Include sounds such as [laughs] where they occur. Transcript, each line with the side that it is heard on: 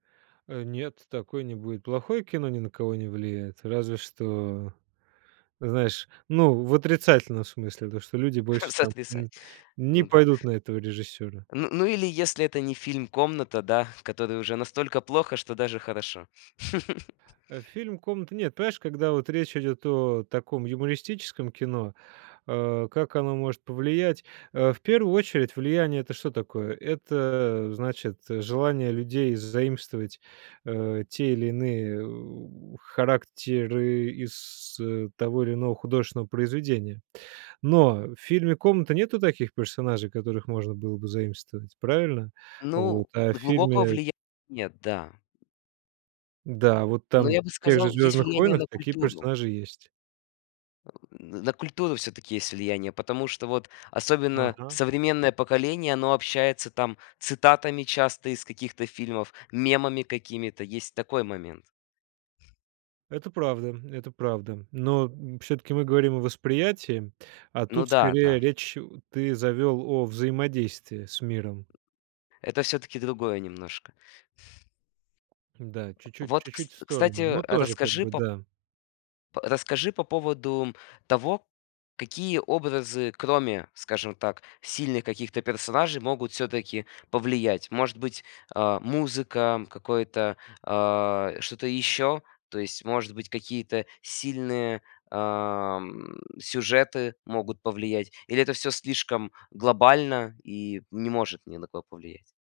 right: Э, нет, такое не будет. Плохое кино ни на кого не влияет. Разве что, знаешь, ну, в отрицательном смысле. То, что люди больше там,
left: Сотрясать.
right: м, не
left: Ну да.
right: пойдут на этого режиссёра.
left: Н ну, или если это не фильм "Комната", да, в которой уже настолько плохо, что даже хорошо. [laughs]
right: Э, фильм "Комната" Нет, понимаешь, когда вот речь идёт о таком юмористическом кино, а, как оно может повлиять? А, в первую очередь, влияние- это что такое? Это, значит, желание людей заимствовать, э, те или иные, у характеры из, э, того или иного художественного произведения. Но в фильме "Комната" нету таких персонажей, которых можно было бы заимствовать, правильно? Вот,
left: Ну,
right: а в
left: глубокого
right: фильме
left: влияния нет, да.
right: Да, вот
left: Но
right: там
left: я бы
right: в тех же
left: сказал, есть
right: "Звездных
left: влияние
right: войнах"
left: на
right: такие
left: культуру.
right: персонажи есть.
left: Э, н на культуру всё-таки есть влияние, потому что вот особенно
right: Ага.
left: современное поколение, оно общается там цитатами часто из каких-то фильмов, мемами какими-то. Есть такой момент.
right: Это правда, м, это правда. Но, м, всё-таки мы говорим о восприятии, а
left: Ну
right: тут
left: да,
right: скорее
left: да.
right: речь ты завёл о взаимодействии с миром.
left: Это всё-таки другое немножко.
right: Да, чуть-чуть
left: Вот, кс
right: чуть-чуть в сторону,
left: кстати,
right: но тоже, как
left: расскажи
right: бы,
left: по
right: да.
left: по расскажи по поводу того, какие образы, кроме, скажем так, сильных каких-то персонажей могут всё-таки повлиять? Может быть, э, музыка, какое-то, а, что-то еще, то есть, может быть, какие-то сильные, а, м, сюжеты могут повлиять или это всё слишком глобально и не может ни на кого повлиять.